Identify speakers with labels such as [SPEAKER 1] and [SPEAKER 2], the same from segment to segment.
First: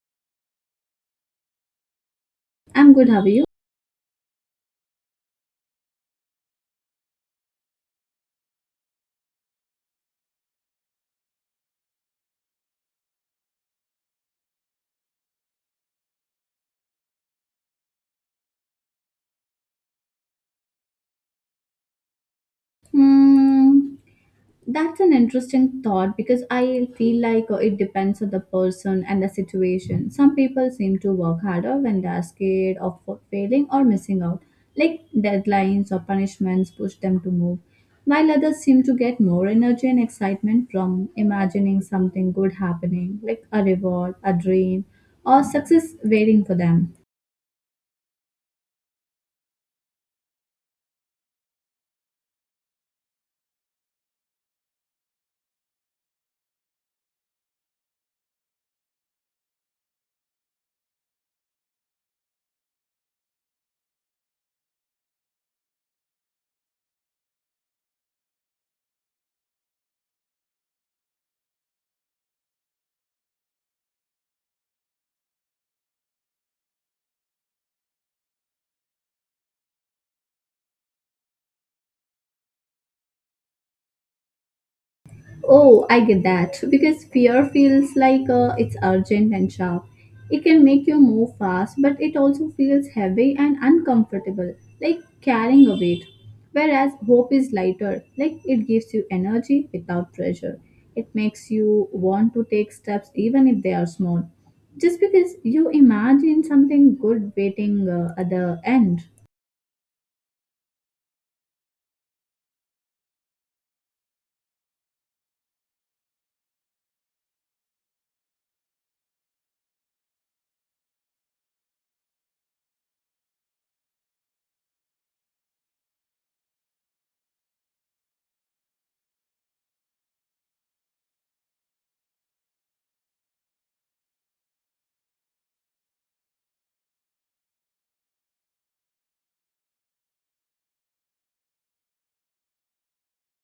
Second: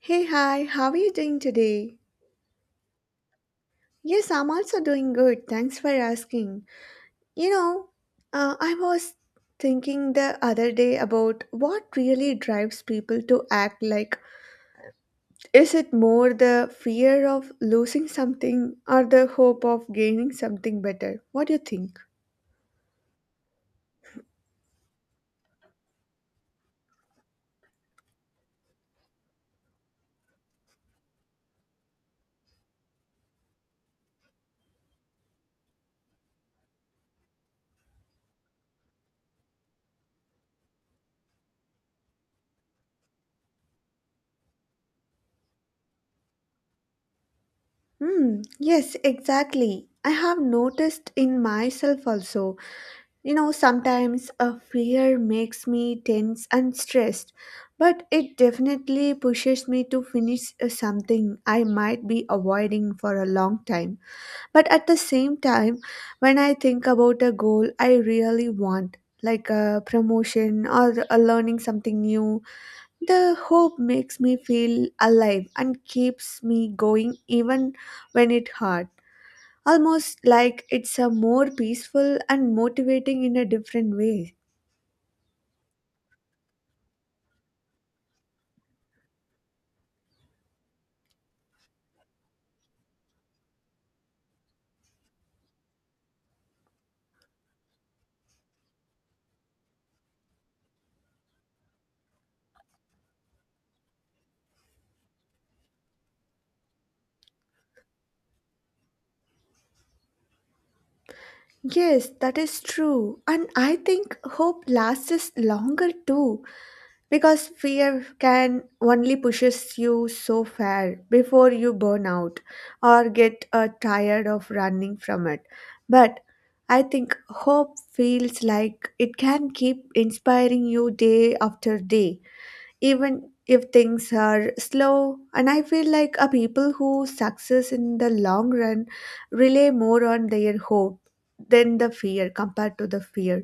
[SPEAKER 1] Hey, hi, how are you doing today?
[SPEAKER 2] I'm good. How are you?
[SPEAKER 1] Yes, I'm also doing good. Thanks for asking. You know, I was thinking the other day about what really drives people to act like. Is it more the fear of losing something or the hope of gaining something better? What do you think?
[SPEAKER 2] Hmm, that's an interesting thought because I feel like it depends on the person and the situation. Some people seem to work harder when they are scared of failing or missing out, like deadlines or punishments push them to move, while others seem to get more energy and excitement from imagining something good happening, like a reward, a dream, or success waiting for them.
[SPEAKER 1] Hmm, yes, exactly. I have noticed in myself also. You know, sometimes a fear makes me tense and stressed, but it definitely pushes me to finish something I might be avoiding for a long time. But at the same time, when I think about a goal I really want, like a promotion or a learning something new, the hope makes me feel alive and keeps me going even when it hurts almost like it's a more peaceful and motivating in a different way.
[SPEAKER 2] Oh, I get that. Because fear feels like it's urgent and sharp. It can make you move fast, but it also feels heavy and uncomfortable, like carrying a weight. Whereas hope is lighter, like it gives you energy without pressure. It makes you want to take steps even if they are small. Just because you imagine something good waiting at the end.
[SPEAKER 1] Yes, that is true. And I think hope lasts us longer too because fear can only pushes you so far before you burn out or get tired of running from it. But I think hope feels like it can keep inspiring you day after day even if things are slow and I feel like a people who success in the long run rely more on their hope than the fear compared to the fear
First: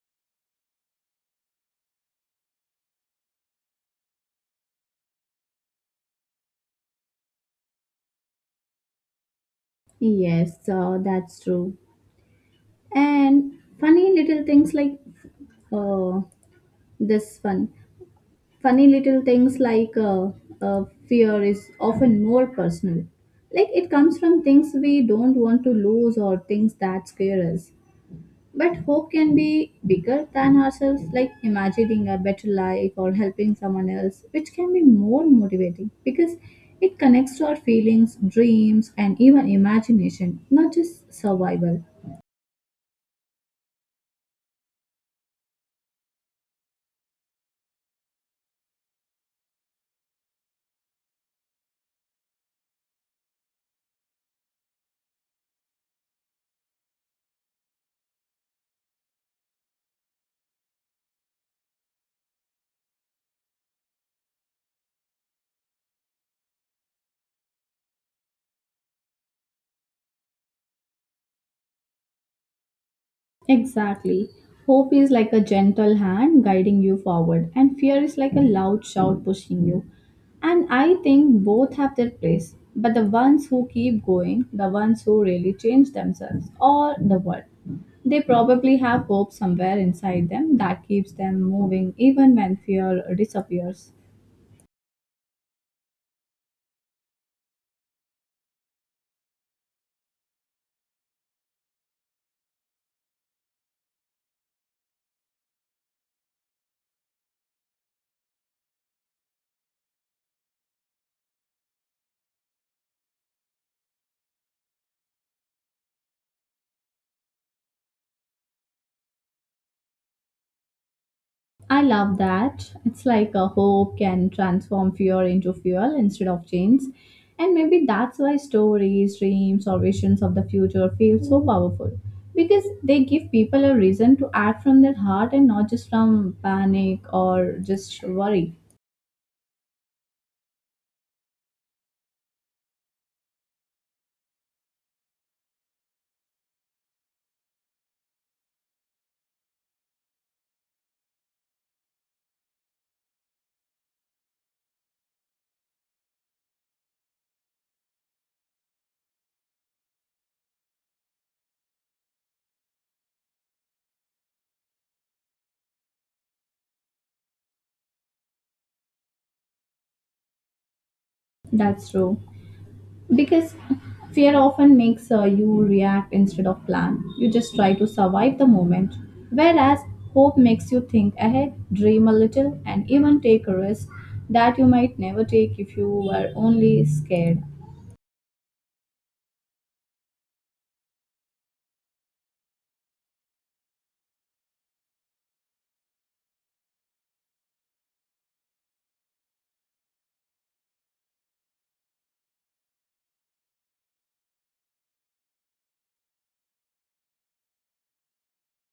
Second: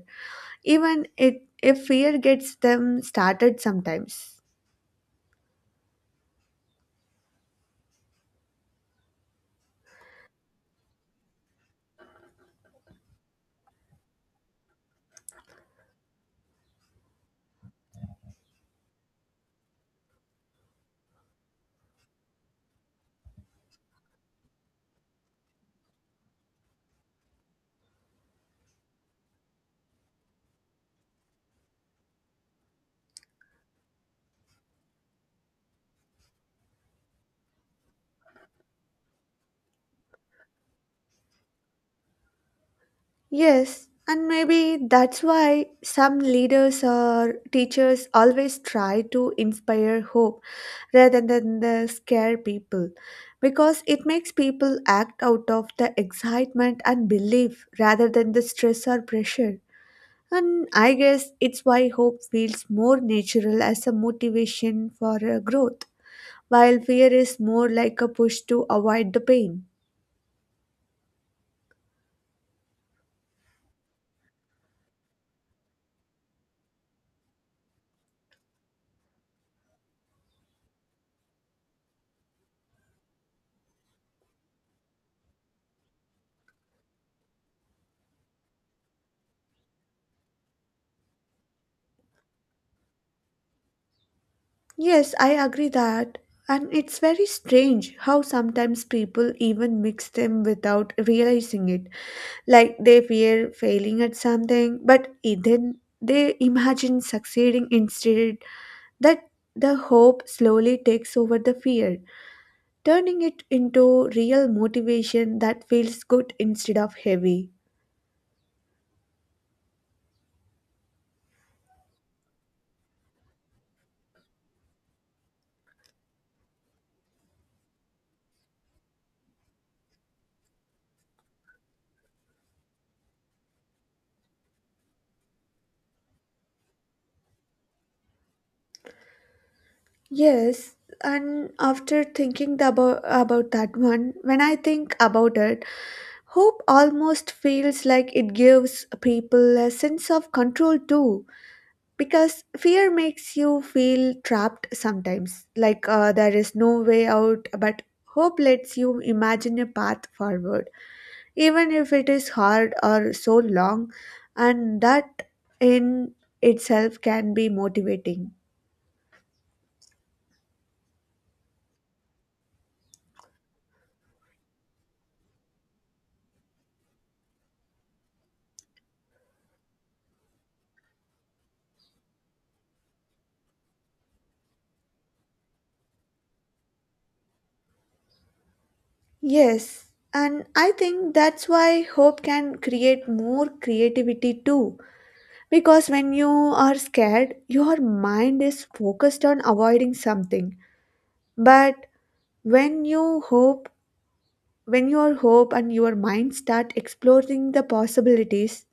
[SPEAKER 1] even it if fear gets them started sometimes.
[SPEAKER 2] Yes, that's true. And funny little things like uh, this one. Funny little things like fear is often more personal. Like it comes from things we don't want to lose or things that scare us. But hope can be bigger than ourselves, like imagining a better life or helping someone else, which can be more motivating because it connects to our feelings, dreams, and even imagination, not just survival.
[SPEAKER 1] Yes, and maybe that's why some leaders or teachers always try to inspire hope rather than the scare people because it makes people act out of the excitement and belief rather than the stress or pressure. And I guess it's why hope feels more natural as a motivation for growth, while fear is more like a push to avoid the pain.
[SPEAKER 2] Exactly. Hope is like a gentle hand guiding you forward, and fear is like a loud shout pushing you. And I think both have their place. But the ones who keep going, the ones who really change themselves or the world, they probably have hope somewhere inside them that keeps them moving even when fear disappears.
[SPEAKER 1] Yes, I agree that. And it's very strange how sometimes people even mix them without realizing it. Like they fear failing at something, but then they imagine succeeding instead. That the hope slowly takes over the fear, turning it into real motivation that feels good instead of heavy.
[SPEAKER 2] I love that. It's like a hope can transform fear into fuel instead of chains. And maybe that's why stories, dreams, or visions of the future feel so powerful. Because they give people a reason to act from their heart and not just from panic or just worry.
[SPEAKER 1] Yes, and after thinking the about that one, when I think about it, hope almost feels like it gives people a sense of control too, because fear makes you feel trapped sometimes, like there is no way out, but hope lets you imagine a path forward, even if it is hard or so long, and that in itself can be motivating.
[SPEAKER 2] That's true. Because fear often makes you react instead of plan. You just try to survive the moment, whereas hope makes you think ahead, dream a little, and even take a risk that you might never take if you were only scared.
[SPEAKER 1] Yes, and I think that's why hope can create more creativity too. Because when you are scared, your mind is focused on avoiding something. But when you hope, when your hope and your mind start exploring the possibilities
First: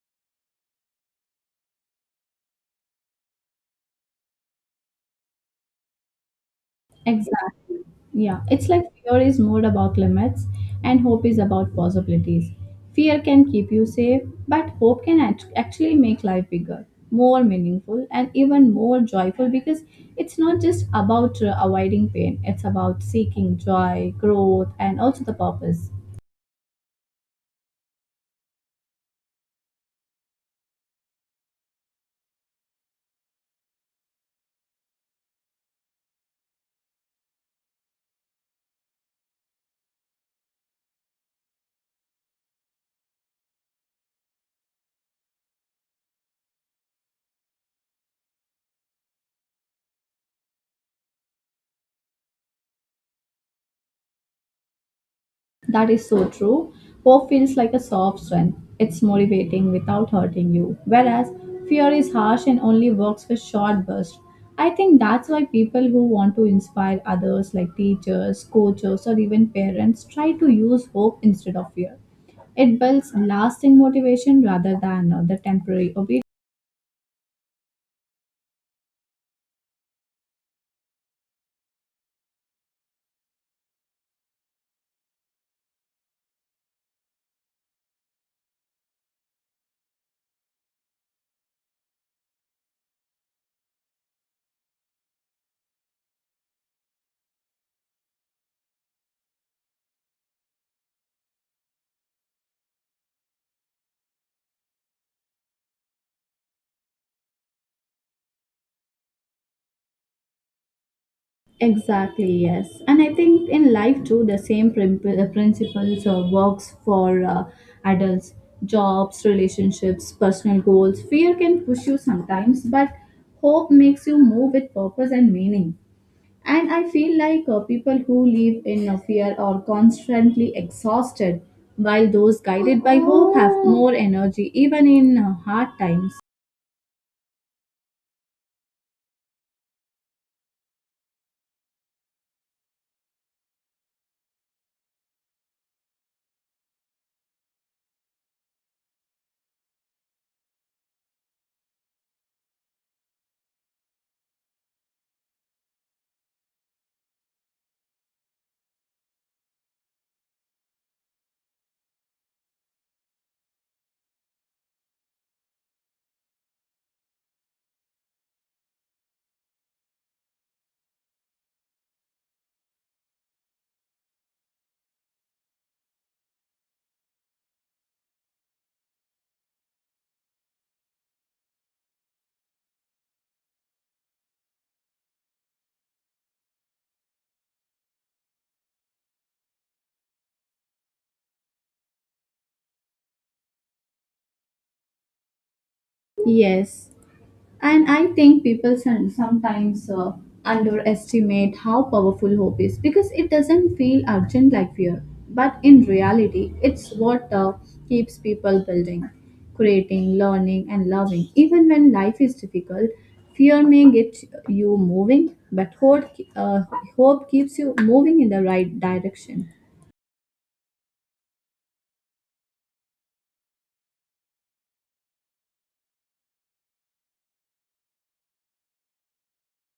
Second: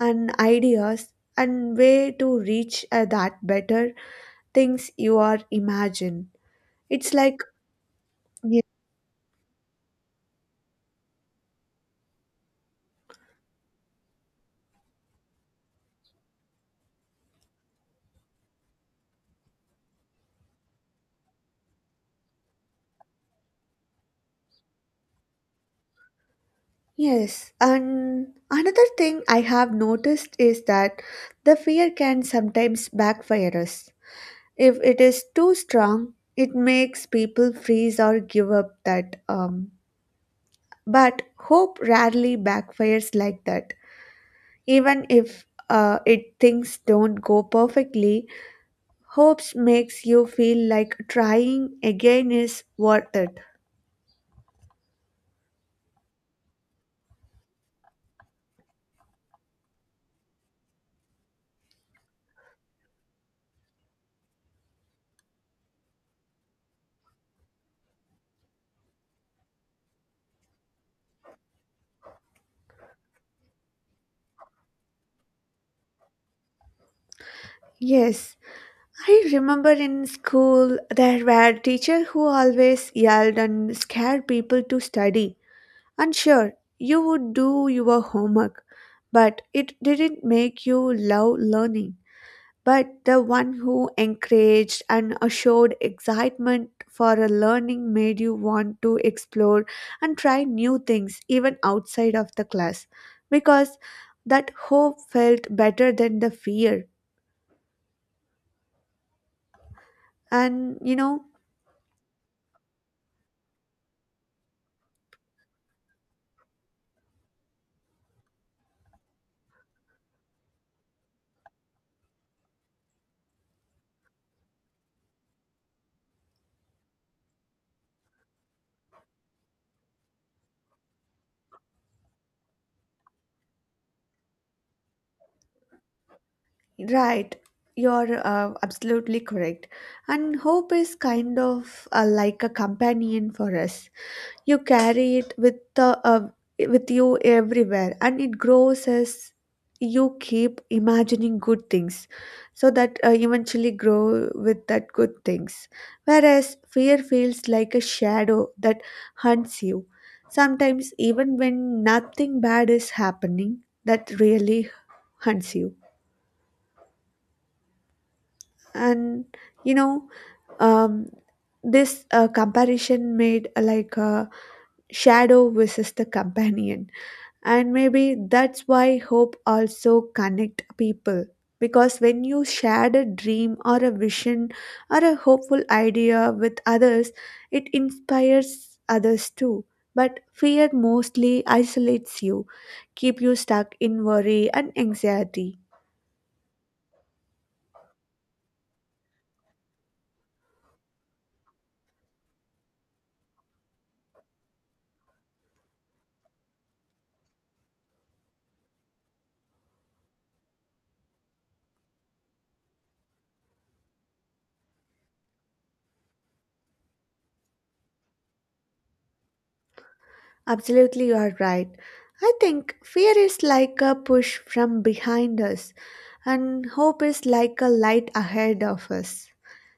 [SPEAKER 1] and ideas and way to reach that better things you are imagine, it's like.
[SPEAKER 2] Exactly. Yeah. It's like fear is more about limits and hope is about possibilities. Fear can keep you safe, but hope can actually make life bigger, more meaningful, and even more joyful because it's not just about avoiding pain, it's about seeking joy, growth, and also the purpose.
[SPEAKER 1] Yes, and another thing I have noticed is that the fear can sometimes backfire us. If it is too strong, it makes people freeze or give up that but hope rarely backfires like that. Even if it things don't go perfectly, hopes makes you feel like trying again is worth it.
[SPEAKER 2] That is so true. Hope feels like a soft strength. It's motivating without hurting you. Whereas fear is harsh and only works for short bursts. I think that's why people who want to inspire others, like teachers, coaches, or even parents, try to use hope instead of fear. It builds lasting motivation rather than the temporary obedience.
[SPEAKER 1] Yes, I remember in school there were teachers who always yelled and scared people to study. And sure, you would do your homework, but it didn't make you love learning. But the one who encouraged and showed excitement for a learning made you want to explore and try new things even outside of the class because that hope felt better than the fear. And you know,
[SPEAKER 2] Exactly, yes. And I think in life too, the same principles works for adults, jobs, relationships, personal goals. Fear can push you sometimes, but hope makes you move with purpose and meaning. And I feel like people who live in fear are constantly exhausted, while those guided by hope have more energy, even in hard times.
[SPEAKER 1] right, you're absolutely correct. And hope is kind of like a companion for us. You carry it with with you everywhere, and it grows as you keep imagining good things, so that eventually grow with that good things. Whereas fear feels like a shadow that hunts you. Sometimes, even when nothing bad is happening, that really hunts you and you know um, this comparison made like a shadow versus the companion, and maybe that's why hope also connect people because when you share a dream or a vision or a hopeful idea with others it inspires others too, but fear mostly isolates you, keep you stuck in worry and anxiety.
[SPEAKER 2] Yes. And I think people sometimes underestimate how powerful hope is because it doesn't feel urgent like fear. But in reality, it's what keeps people building, creating, learning, and loving. Even when life is difficult, fear may get you moving, but uh, hope keeps you moving in the right direction.
[SPEAKER 1] Absolutely, you are right. I think fear is like a push from behind us, and hope is like a light ahead of us.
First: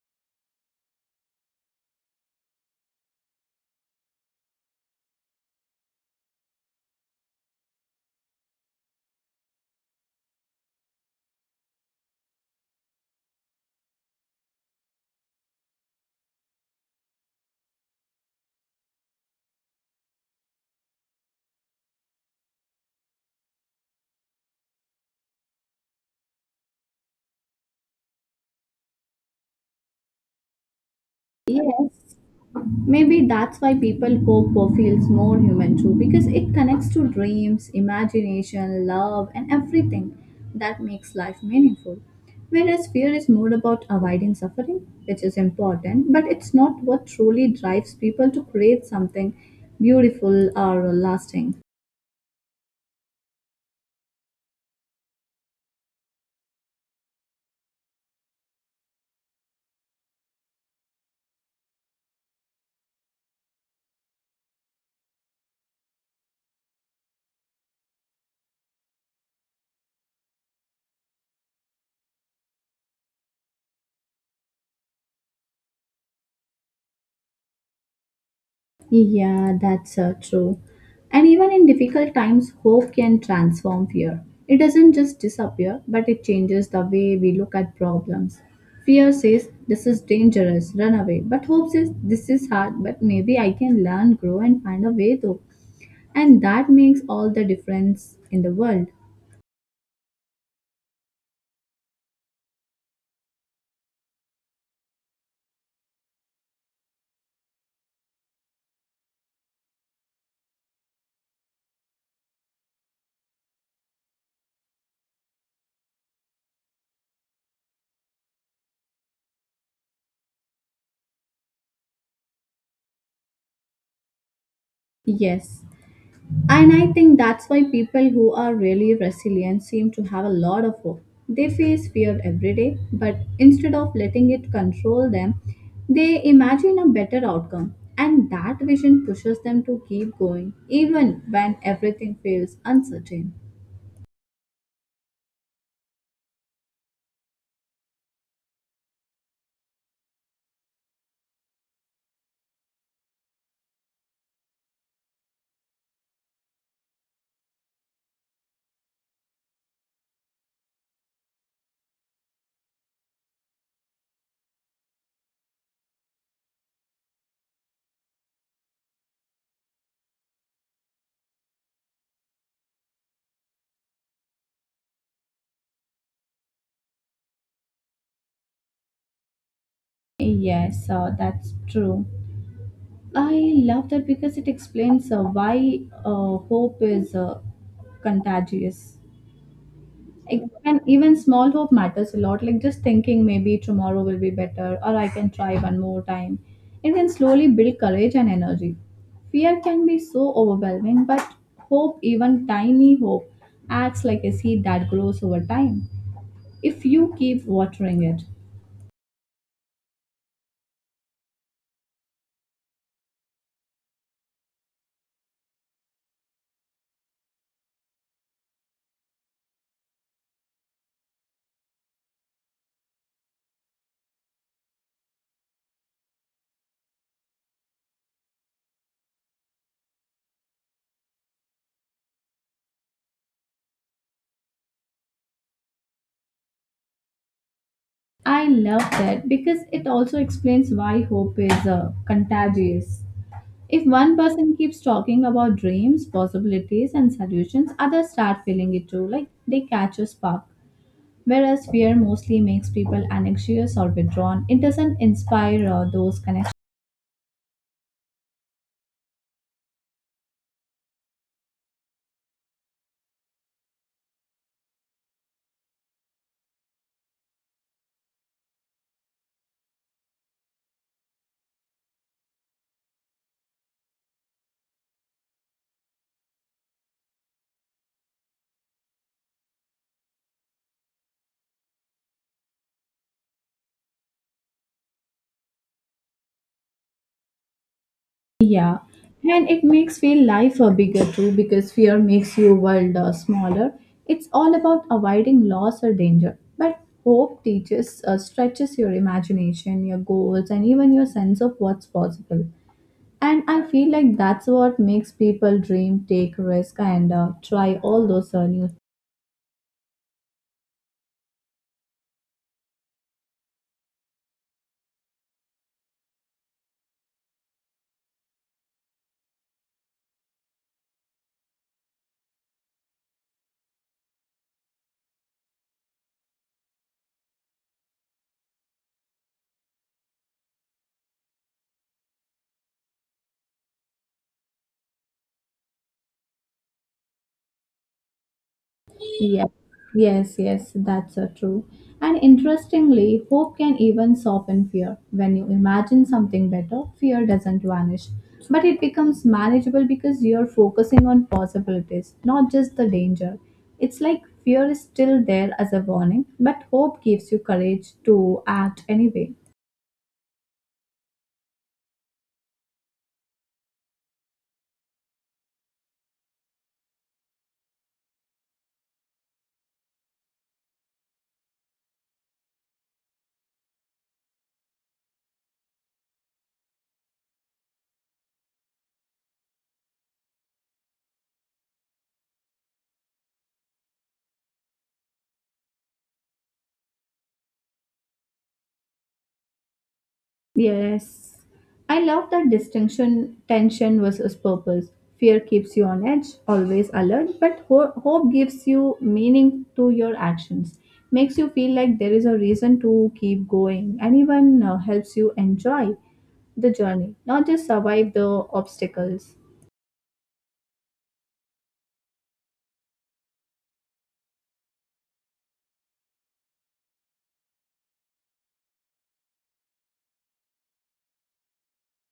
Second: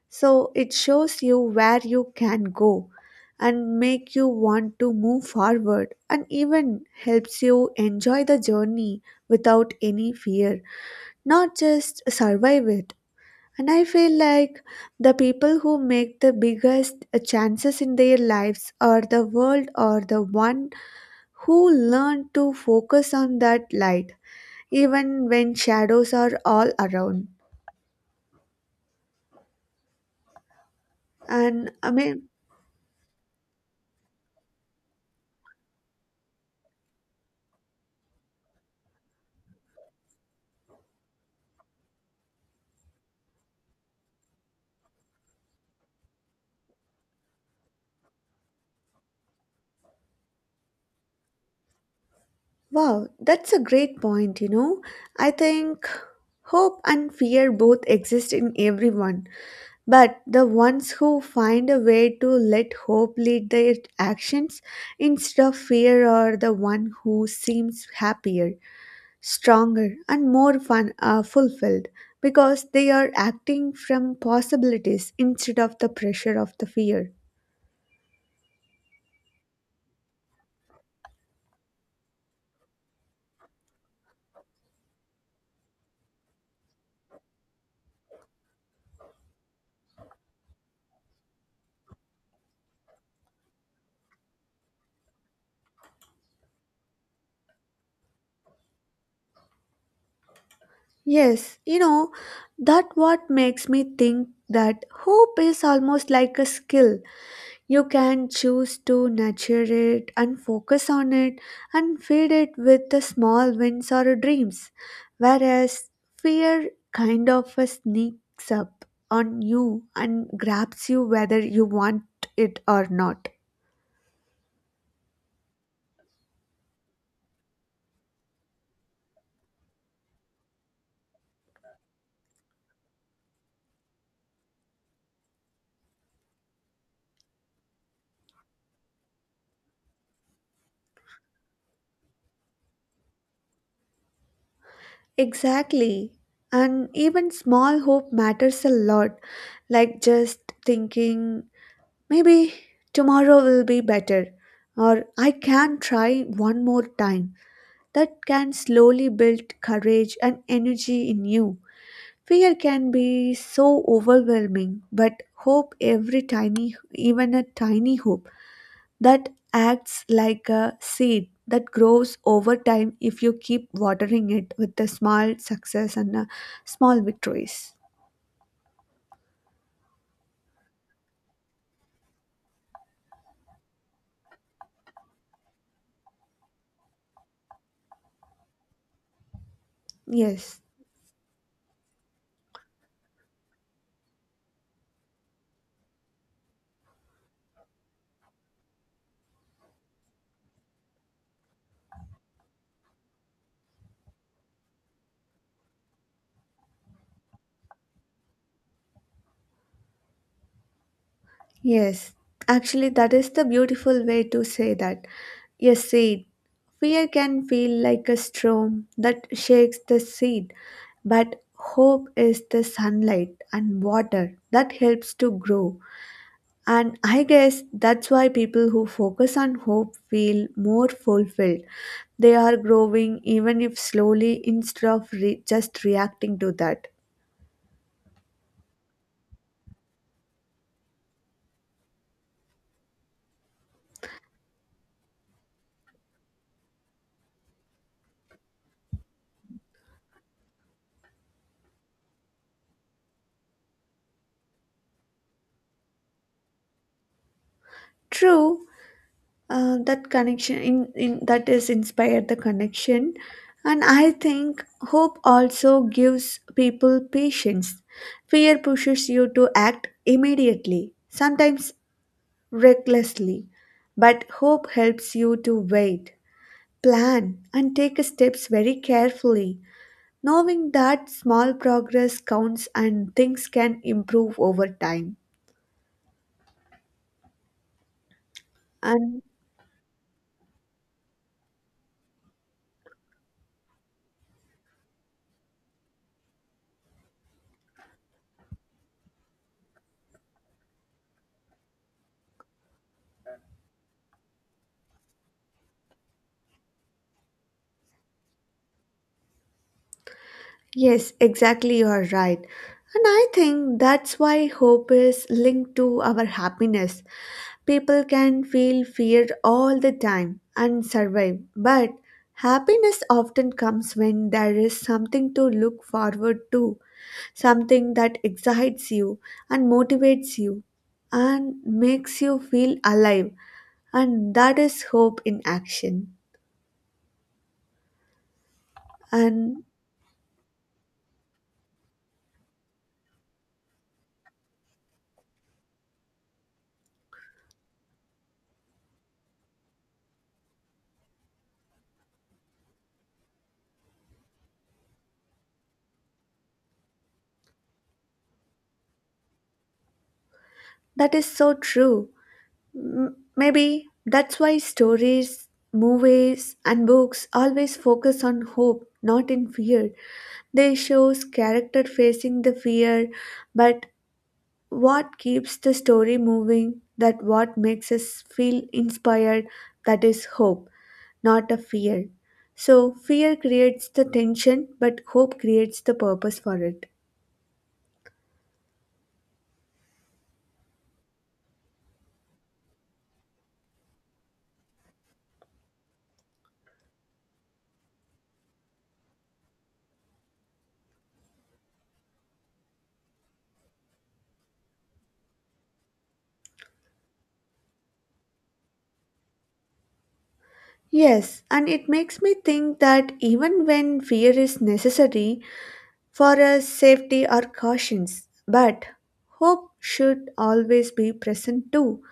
[SPEAKER 1] So it shows you where you can go and make you want to move forward and even helps you enjoy the journey without any fear, not just survive it. And I feel like the people who make the biggest chances in their lives or the world or the one who learn to focus on that light even when shadows are all around. And I
[SPEAKER 2] Yes.
[SPEAKER 1] mean,
[SPEAKER 2] Maybe that's why people hope for feels more human too, because it connects to dreams, imagination, love, and everything that makes life meaningful. Whereas fear is more about avoiding suffering, which is important, but it's not what truly drives people to create something beautiful or lasting.
[SPEAKER 1] wow, that's a great point, you know. I think hope and fear both exist in everyone, but the ones who find a way to let hope lead their actions instead of fear are the one who seems happier, stronger and more fun are fulfilled because they are acting from possibilities instead of the pressure of the fear.
[SPEAKER 2] Yeah, that's true. And even in difficult times, hope can transform fear. It doesn't just disappear, but it changes the way we look at problems. Fear says, this is dangerous, run away. But hope says, this is hard, but maybe I can learn, grow, and find a way through. And that makes all the difference in the world.
[SPEAKER 1] Yes, you know, that what makes me think that hope is almost like a skill. You can choose to nurture it and focus on it and feed it with the small wins or dreams, whereas fear kind of a sneaks up on you and grabs you whether you want it or not.
[SPEAKER 2] Yes. And I think that's why people who are really resilient seem to have a lot of hope. They face fear every day, but instead of letting it control them, they imagine a better outcome. And that vision pushes them to keep going, even when everything feels uncertain.
[SPEAKER 1] Exactly. And even small hope matters a lot, like just thinking, maybe tomorrow will be better, or I can try one more time. That can slowly build courage and energy in you. Fear can be so overwhelming, but hope every tiny, even a tiny hope, that acts like a seed that grows over time if you keep watering it with the small success and small victories.
[SPEAKER 2] Yes, that's true. I love that because it explains why hope is contagious.
[SPEAKER 1] Yes,
[SPEAKER 2] And even small hope matters a lot, like just thinking maybe tomorrow will be better or I can try one more time. It can slowly build courage and energy. Fear can be so overwhelming, but hope, even tiny hope, acts like a seed that grows over time if you keep watering it.
[SPEAKER 1] yes. Actually, that is the beautiful way to say that. Yes, seed. Fear can feel like a storm that shakes the seed, but hope is the sunlight and water that helps to grow. And I guess that's why people who focus on hope feel more fulfilled. They are growing even if slowly instead of just reacting to that.
[SPEAKER 2] I love that because it also explains why hope is contagious. If one person keeps talking about dreams, possibilities, and solutions, others start feeling it too, like they catch a spark. Whereas fear mostly makes people anxious or withdrawn, it doesn't inspire those connections.
[SPEAKER 1] True, that connection in that is inspired the connection. And I think hope also gives people patience. Fear pushes you to act immediately. Sometimes recklessly, but hope helps you to wait, plan, and take steps very carefully, knowing that small progress counts and things can improve over time.
[SPEAKER 2] Yeah,
[SPEAKER 1] And
[SPEAKER 2] and it makes feel life bigger too because fear makes your world smaller. It's all about avoiding loss or danger. But hope stretches your imagination, your goals, and even your sense of what's possible. And I feel like that's what makes people dream, take risk, and try all those new.
[SPEAKER 1] yes, exactly, you are right. And I think that's why hope is linked to our happiness. People can feel fear all the time and survive, but happiness often comes when there is something to look forward to, something that excites you and motivates you and makes you feel alive. And that is hope in action.
[SPEAKER 2] Yeah.
[SPEAKER 1] And
[SPEAKER 2] Yes, yes, that's true. And interestingly, hope can even soften fear. When you imagine something better, fear doesn't vanish, but it becomes manageable because you're focusing on possibilities, not just the danger. It's like fear is still there as a warning, but hope gives you courage to act anyway.
[SPEAKER 1] that is so true. Maybe that's why stories, movies, and books always focus on hope, not in fear. They shows character facing the fear, but what keeps the story moving, that what makes us feel inspired, that is hope. Not a fear. So, fear creates the tension, but hope creates the purpose for it.
[SPEAKER 2] Yes. I love that distinction. Tension versus purpose. Fear keeps you on edge, always alert, but hope gives you meaning to your actions. Makes you feel like there is a reason to keep going and even helps you enjoy the journey, not just survive the obstacles.
[SPEAKER 1] Yes, and it makes me think that even when fear is necessary for us safety or cautions, but hope should always be present too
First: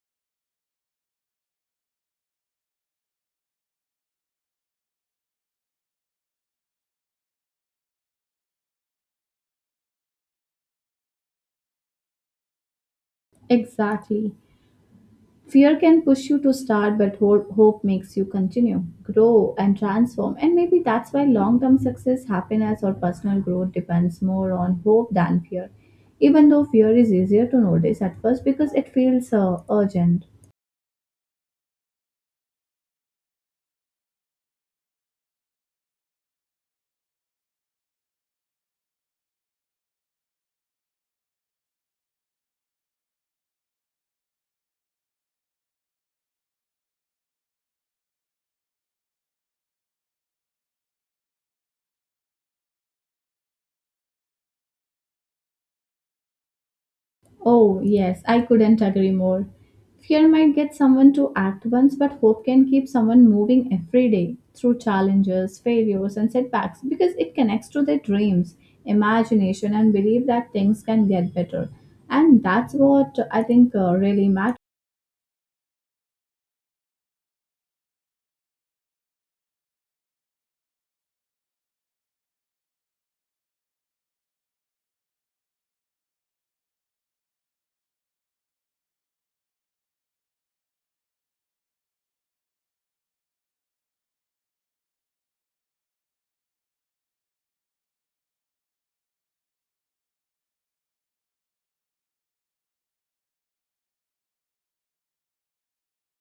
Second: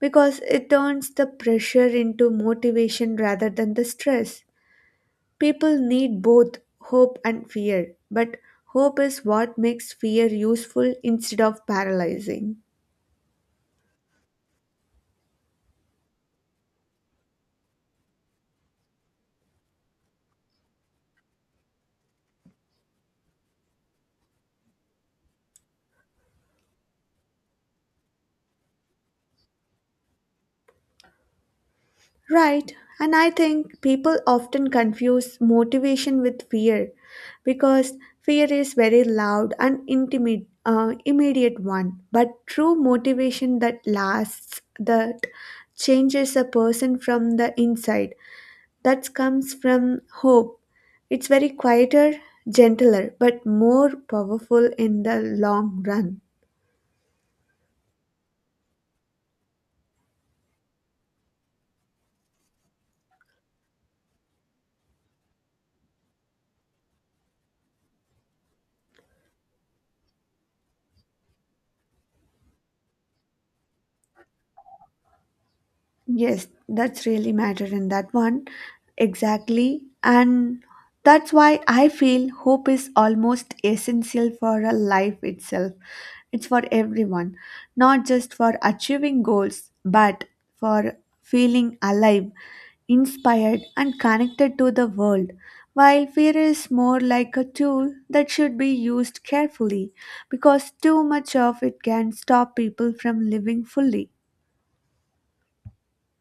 [SPEAKER 1] because it turns the pressure into motivation rather than the stress. People need both hope and fear, but hope is what makes fear useful instead of paralyzing.
[SPEAKER 2] Exactly. Fear can push you to start, but hope makes you continue, grow, and transform. And maybe that's why long term success, happiness, or personal growth depends more on hope than fear. Even though fear is easier to notice at first because it feels urgent.
[SPEAKER 1] Right, and I think people often confuse motivation with fear because fear is very loud and immediate one, but true motivation that lasts, that changes a person from the inside, that comes from hope. It's very quieter, gentler, but more powerful in the long run.
[SPEAKER 2] Oh, yes, I couldn't agree more. Fear might get someone to act once, but hope can keep someone moving every day through challenges, failures, and setbacks because it connects to their dreams, imagination, and belief that things can get better. And that's what I think really matters.
[SPEAKER 1] Yes, that's really matter in that one. Exactly. And that's why I feel hope is almost essential for a life itself. It's for everyone, not just for achieving goals, but for feeling alive, inspired, and connected to the world. While fear is more like a tool that should be used carefully because too much of it can stop people from living fully.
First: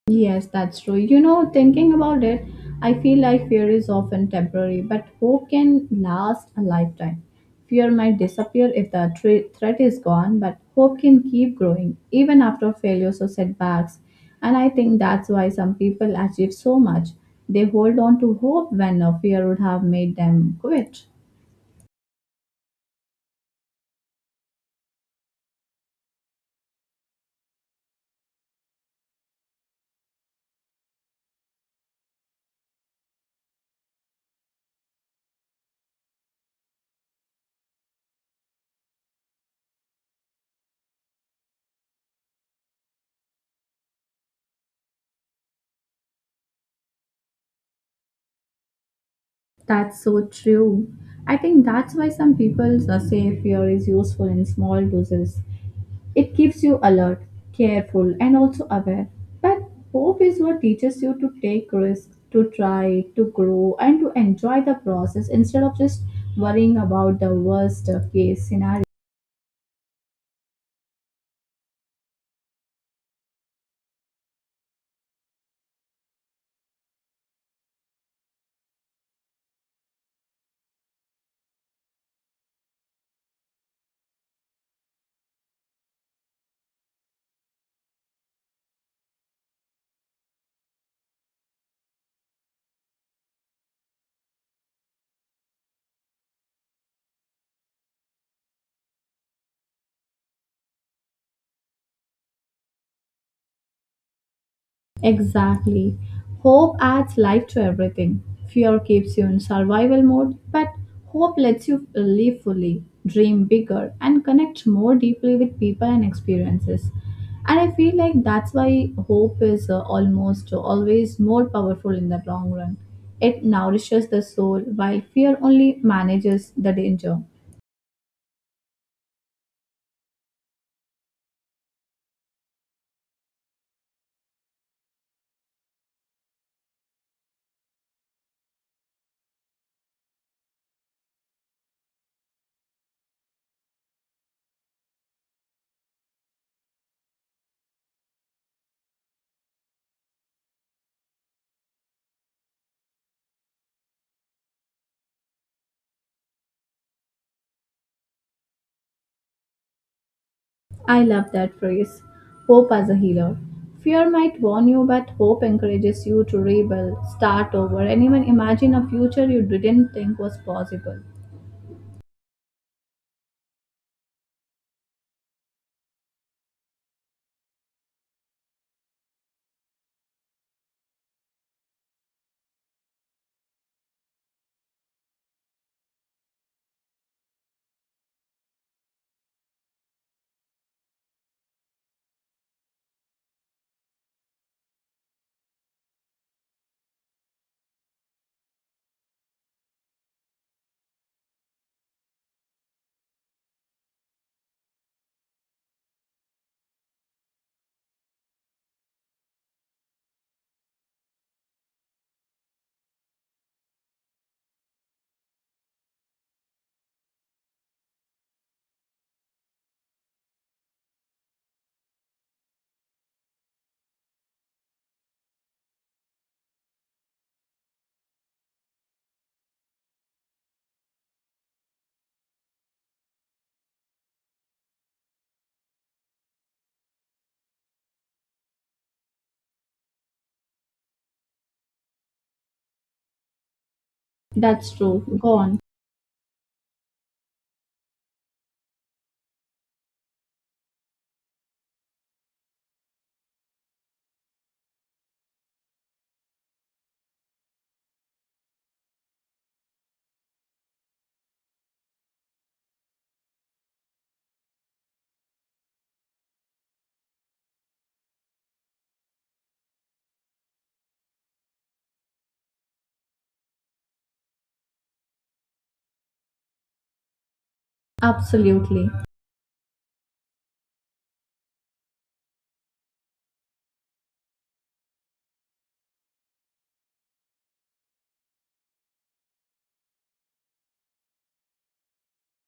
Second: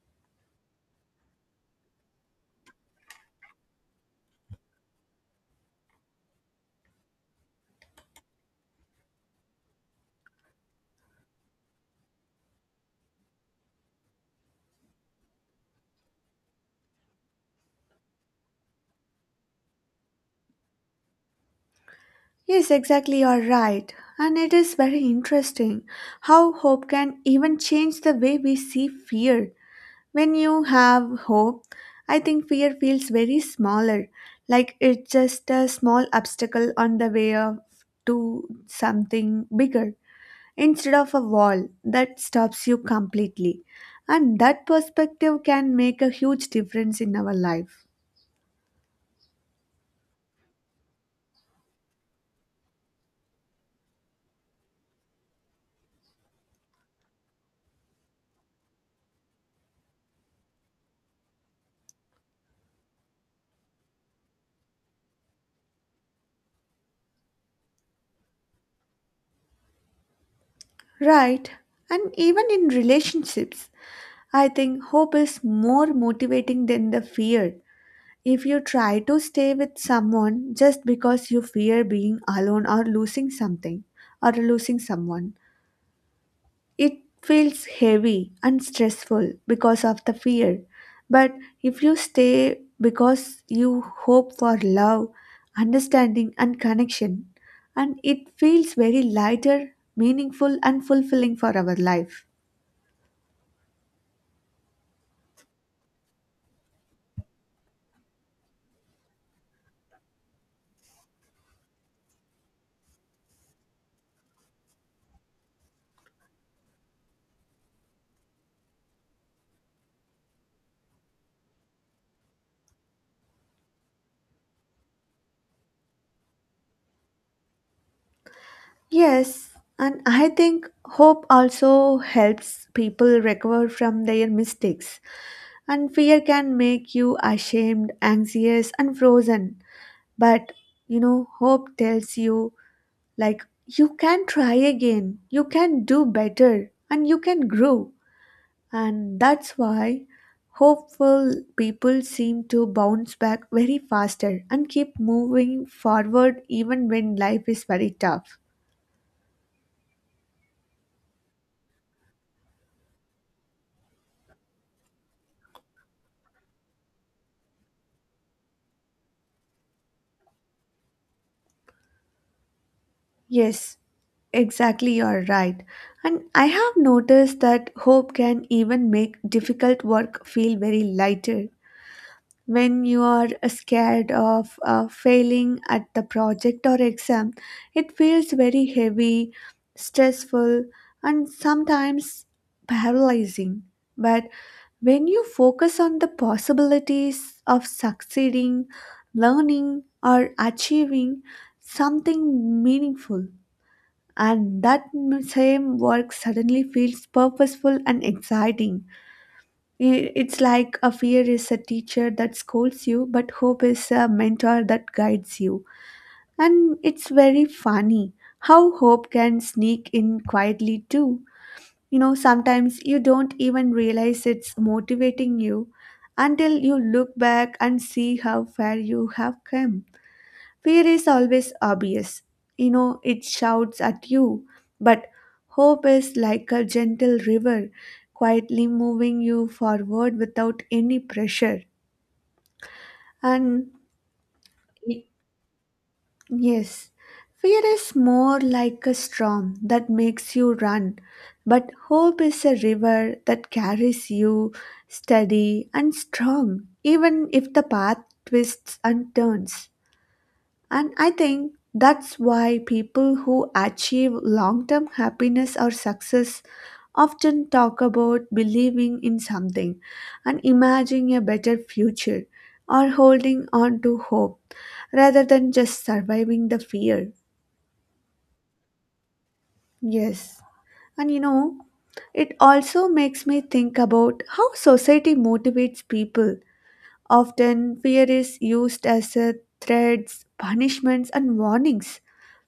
[SPEAKER 2] Yes, that's true. You know, thinking about it, I feel like fear is often temporary, but hope can last a lifetime. Fear might disappear if the threat is gone, but hope can keep growing even after failures or setbacks. And I think that's why some people achieve so much. They hold on to hope when a fear would have made them quit.
[SPEAKER 1] Yes, exactly, you are right. And it is very interesting how hope can even change the way we see fear. When you have hope, I think fear feels very smaller, like it's just a small obstacle on the way of to something bigger instead of a wall that stops you completely. And that perspective can make a huge difference in our life.
[SPEAKER 2] That's so true. I think that's why some people say fear is useful in small doses. It keeps you alert, careful, and also aware. But hope is what teaches you to take risks, to try, to grow, and to enjoy the process instead of just worrying about the worst case scenario.
[SPEAKER 1] Right. And even in relationships, I think hope is more motivating than the fear. If you try to stay with someone just because you fear being alone or losing something or losing someone, it feels heavy and stressful because of the fear. But if you stay because you hope for love, understanding, and connection, and it feels very lighter, meaningful, and fulfilling for our life.
[SPEAKER 2] Exactly. Hope adds life to everything. Fear keeps you in survival mode, but hope lets you live fully, dream bigger, and connect more deeply with people and experiences. And I feel like that's why hope is almost always more powerful in the long run. It nourishes the soul, while fear only manages the danger.
[SPEAKER 1] Yes, and I think hope also helps people recover from their mistakes. And fear can make you ashamed, anxious, and frozen. But you know, hope tells you, like, you can try again, you can do better, and you can grow. And that's why hopeful people seem to bounce back very faster and keep moving forward even when life is very tough.
[SPEAKER 2] I love that phrase. Hope as a healer. Fear might warn you, but hope encourages you to rebel, start over, and even imagine a future you didn't think was possible.
[SPEAKER 1] Yes, exactly, you're right. And I have noticed that hope can even make difficult work feel very lighter. When you are scared of failing at the project or exam, it feels very heavy, stressful, and sometimes paralyzing. But when you focus on the possibilities of succeeding, learning, or achieving something meaningful, and that same work suddenly feels purposeful and exciting. It's like a fear is a teacher that scolds you, but hope is a mentor that guides you. And it's very funny how hope can sneak in quietly too. You know, sometimes you don't even realize it's motivating you until you look back and see how far you have come. Fear is always obvious. You know, it shouts at you. But hope is like a gentle river, quietly moving you forward without any pressure. And
[SPEAKER 2] That's
[SPEAKER 1] y-
[SPEAKER 2] true. Gone.
[SPEAKER 1] yes, fear is more like a storm that makes you run. But hope is a river that carries you steady and strong, even if the path twists and turns. And I think that's why people who achieve long term happiness or success often talk about believing in something and imagining a better future or holding on to hope rather than just surviving the fear.
[SPEAKER 2] Absolutely.
[SPEAKER 1] Yes. And you know, it also makes me think about how society motivates people. Often, fear is used as a threats, punishments, and warnings,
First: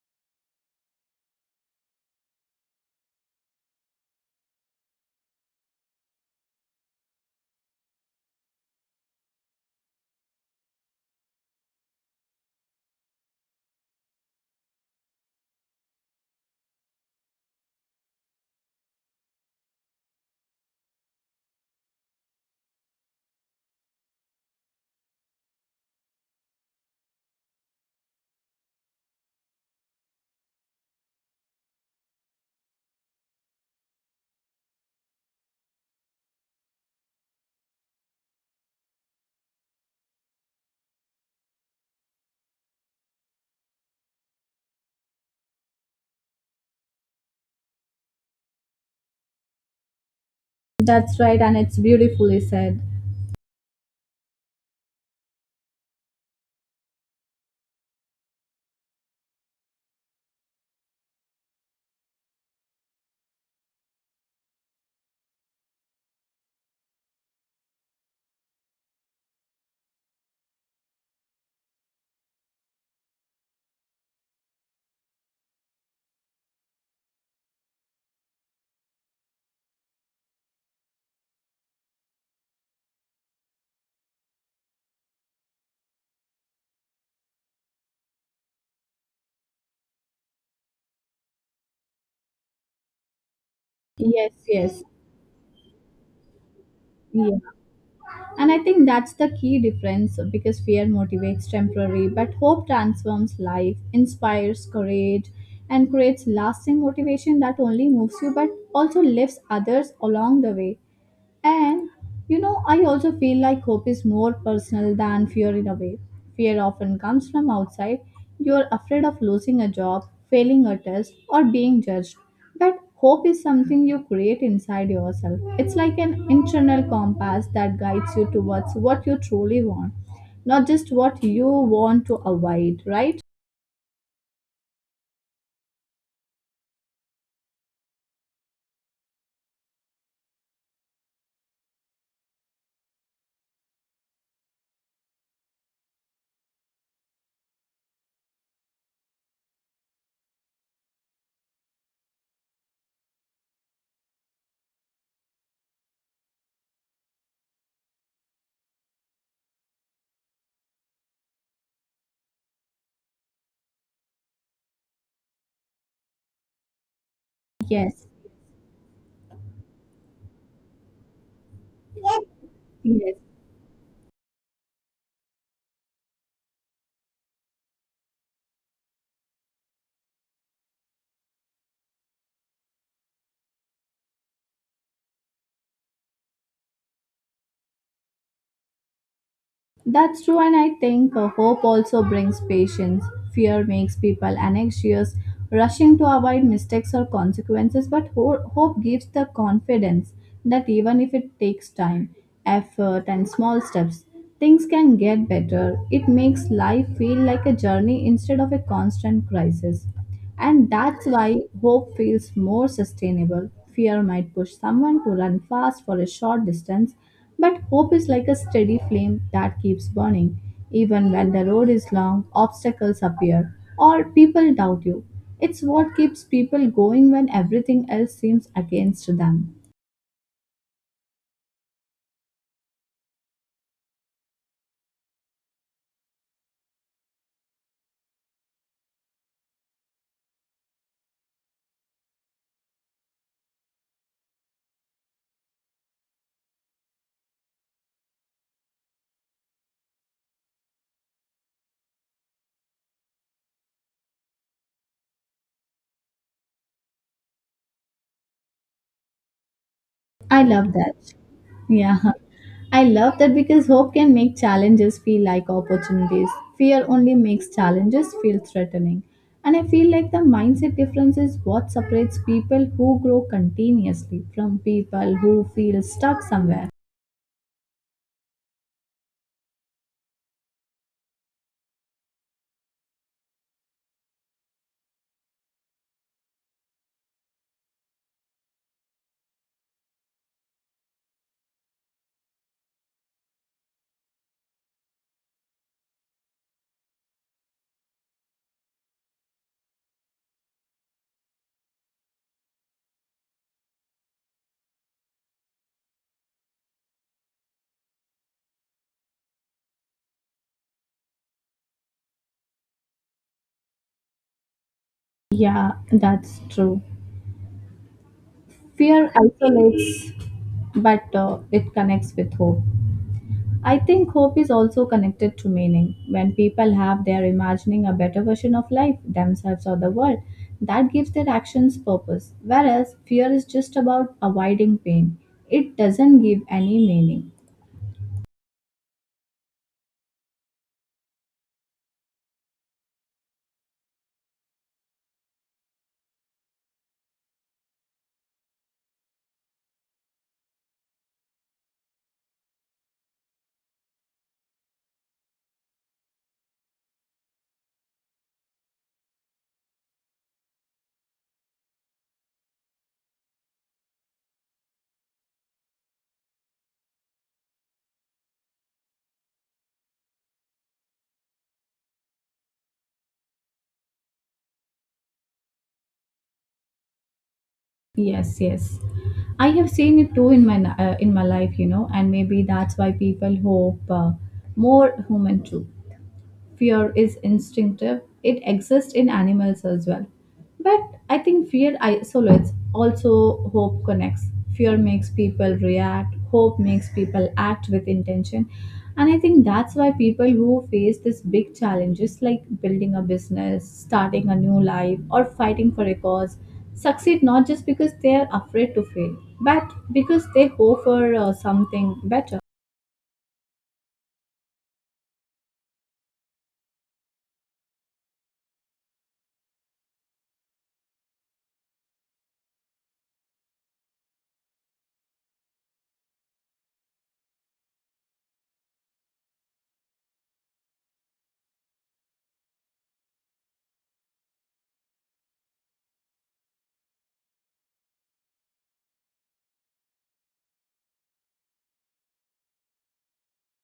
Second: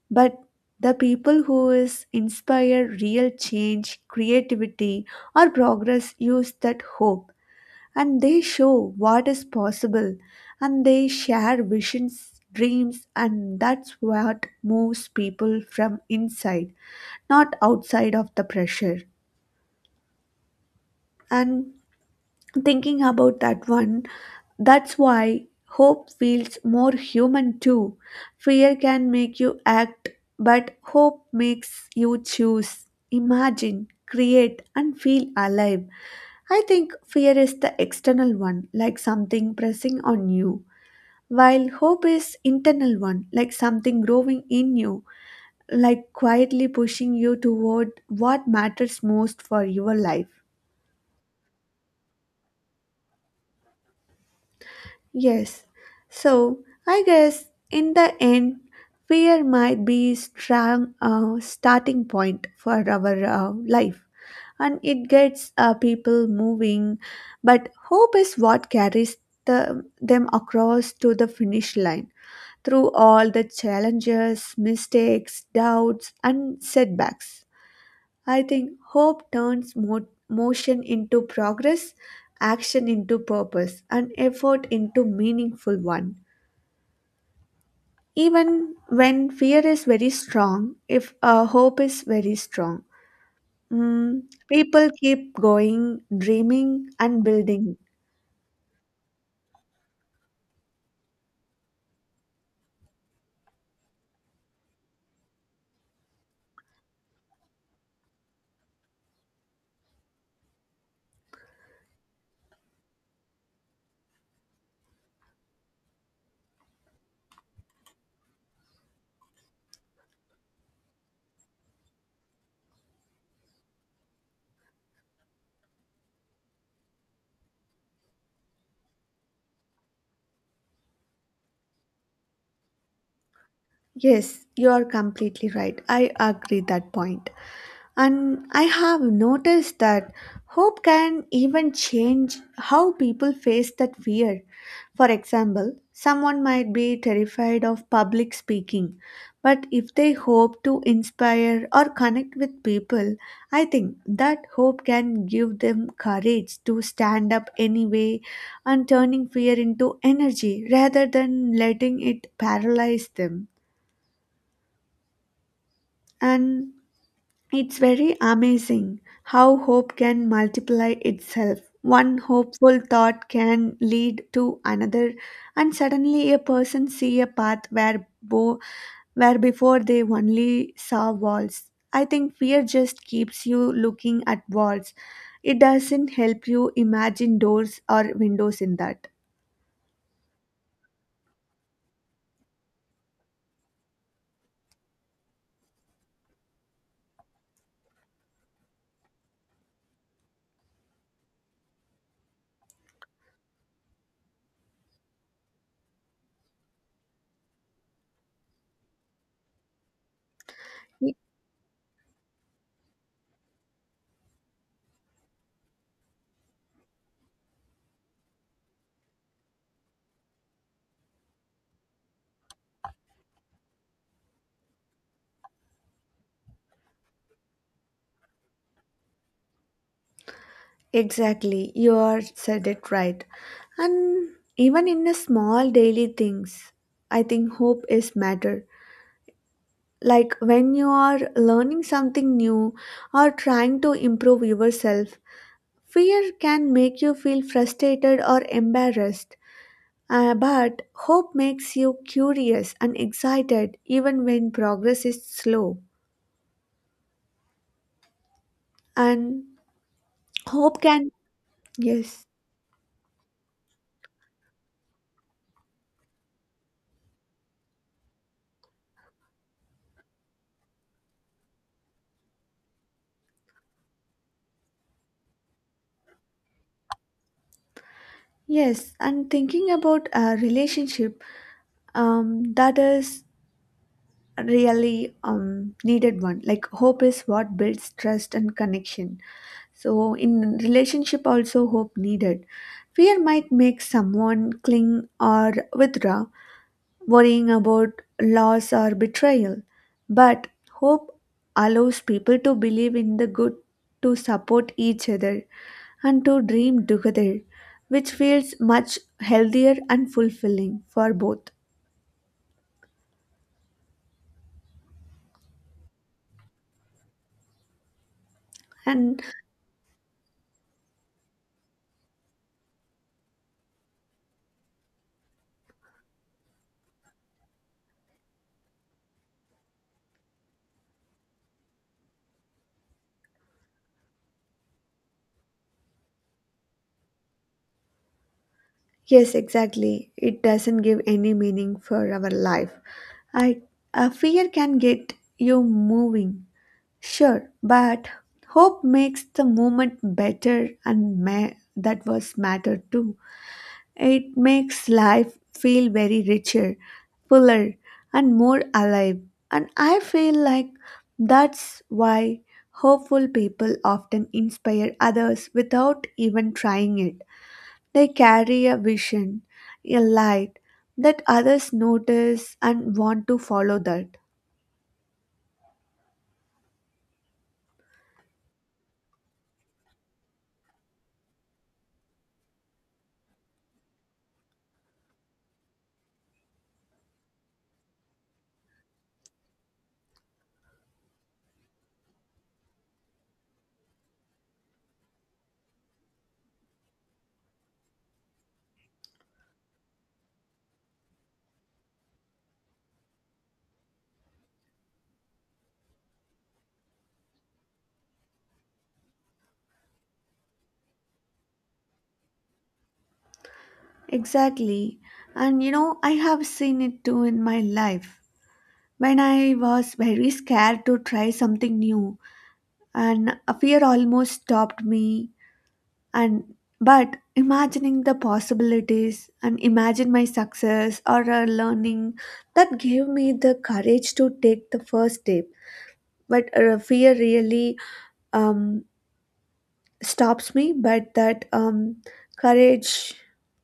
[SPEAKER 1] but the people who is inspire real change creativity or progress use that hope, and they show what is possible, and they share visions dreams, and that's what moves people from inside, not outside of the pressure. And thinking about that one, that's why hope feels more human too. Fear can make you act, but hope makes you choose, imagine, create, and feel alive. I think fear is the external one, like something pressing on you, while hope is internal one, like something growing in you, like quietly pushing you toward what matters most for your life.
[SPEAKER 2] That's right, and it's beautifully said.
[SPEAKER 1] Yes. So I guess in the end, fear might be strong starting point for our life, and it gets people moving. But hope is what carries the, them across to the finish line through all the challenges, mistakes, doubts, and setbacks. I think hope turns motion into progress, action into purpose, and effort into meaningful one. Even when fear is very strong, if hope is very strong, mm,
[SPEAKER 2] Yes, yes,
[SPEAKER 1] people keep going, dreaming, and
[SPEAKER 2] yes.
[SPEAKER 1] building.
[SPEAKER 2] And I think that's the key difference because fear motivates temporary, but hope transforms life, inspires courage, and creates lasting motivation that only moves you but also lifts others along the way. And you know, I also feel like hope is more personal than fear in a way. Fear often comes from outside. You're afraid of losing a job, failing a test, or being judged. But hope is something you create inside yourself. It's like an internal compass that guides you towards what you truly want, not just what you want to avoid, right?
[SPEAKER 1] Yes, you are completely right. I agree that point. And I have noticed that hope can even change how people face that fear. For example, someone might be terrified of public speaking, but if they hope to inspire or connect with people, I think that hope can give them courage to stand up anyway and turning fear into energy rather than letting it paralyze them. And it's
[SPEAKER 2] Yes.
[SPEAKER 1] very amazing how hope can multiply itself. One hopeful
[SPEAKER 2] Yes.
[SPEAKER 1] thought can lead to another, and suddenly a person see a path where where before they only saw walls. I think fear just keeps you looking at walls. It doesn't help you imagine doors or windows in that.
[SPEAKER 2] That's true, and I think hope also brings patience. Fear makes people anxious, rushing to avoid mistakes or consequences, but hope gives the confidence that even if it takes time, effort, and small steps, things can get better. It makes life feel like a journey instead of a constant crisis. And that's
[SPEAKER 1] Y-
[SPEAKER 2] why hope feels more sustainable. Fear might push someone to run fast for a short distance, but hope is like a steady flame that keeps burning. Even when the road is long, obstacles appear, or people doubt you. It's what keeps people going when everything else seems against them.
[SPEAKER 1] Exactly, you are said it right. And even in the small daily things, I think hope is matter, like when you are learning something new or trying to improve yourself, fear can make you feel frustrated or embarrassed. But hope makes you curious and excited even when progress is slow, and
[SPEAKER 2] I love
[SPEAKER 1] hope can,
[SPEAKER 2] that. Yeah.
[SPEAKER 1] yes,
[SPEAKER 2] I love that because hope can make challenges feel like opportunities. Fear only makes challenges feel threatening. And I feel like the mindset difference is what separates people who grow continuously from people who feel stuck somewhere.
[SPEAKER 1] yes, and thinking about a relationship, um, that is really needed one, like hope is what builds trust and connection. So in relationship also hope needed. Fear might make someone cling or withdraw, worrying about loss or betrayal, but hope allows people to believe in the good, to support each other, and to dream together, which feels much healthier and fulfilling for both.
[SPEAKER 2] Yeah, that's true. Fear
[SPEAKER 1] And
[SPEAKER 2] isolates, but it connects with hope. I think hope is also connected to meaning. When people have their imagining a better version of life, themselves or the world, that gives their actions purpose. Whereas fear is just about avoiding pain, it doesn't give any meaning.
[SPEAKER 1] yes, exactly. It doesn't give any meaning for our life. I, a fear can get you moving. Sure, but hope makes the moment better, and that was matter too. It makes life feel very richer, fuller and more alive. And I feel like that's why hopeful people often inspire others without even trying it. They carry a vision, a light that others notice and want to follow that.
[SPEAKER 2] Yes, yes. I have seen it too in my life, you know, and maybe that's why people hope more human too. Fear is instinctive, it exists in animals as well, but I think fear isolates also, hope connects. Fear makes people react, hope makes people act with intention. And I think that's why people who face these big challenges, like building a business, starting a new life, or fighting for a cause, succeed not just because they are afraid to fail, but because they hope for something better.
[SPEAKER 1] Exactly. And you know, I have seen it too in my life. When I was very scared to try something new, and a fear almost stopped me. And but imagining the possibilities and imagine my success or a learning, that gave me the courage to take the first step. But fear really um, stops me, but that courage,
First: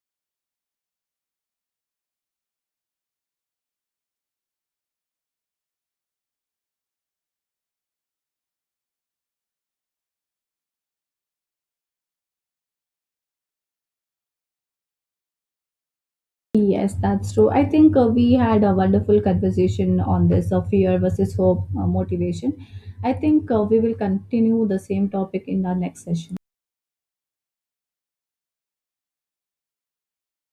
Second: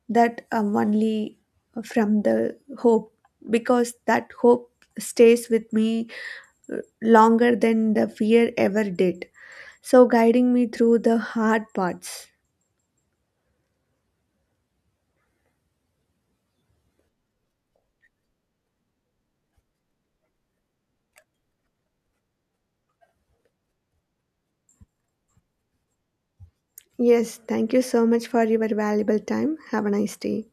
[SPEAKER 1] that only from the hope, because that hope stays with me longer than the fear ever did. So, guiding me through the hard parts.
[SPEAKER 2] Yes, that's true. I think we had a wonderful conversation on this fear versus hope motivation. I think we will continue the same topic in our next session.
[SPEAKER 1] Yes, thank you so much for your valuable time. Have a nice day.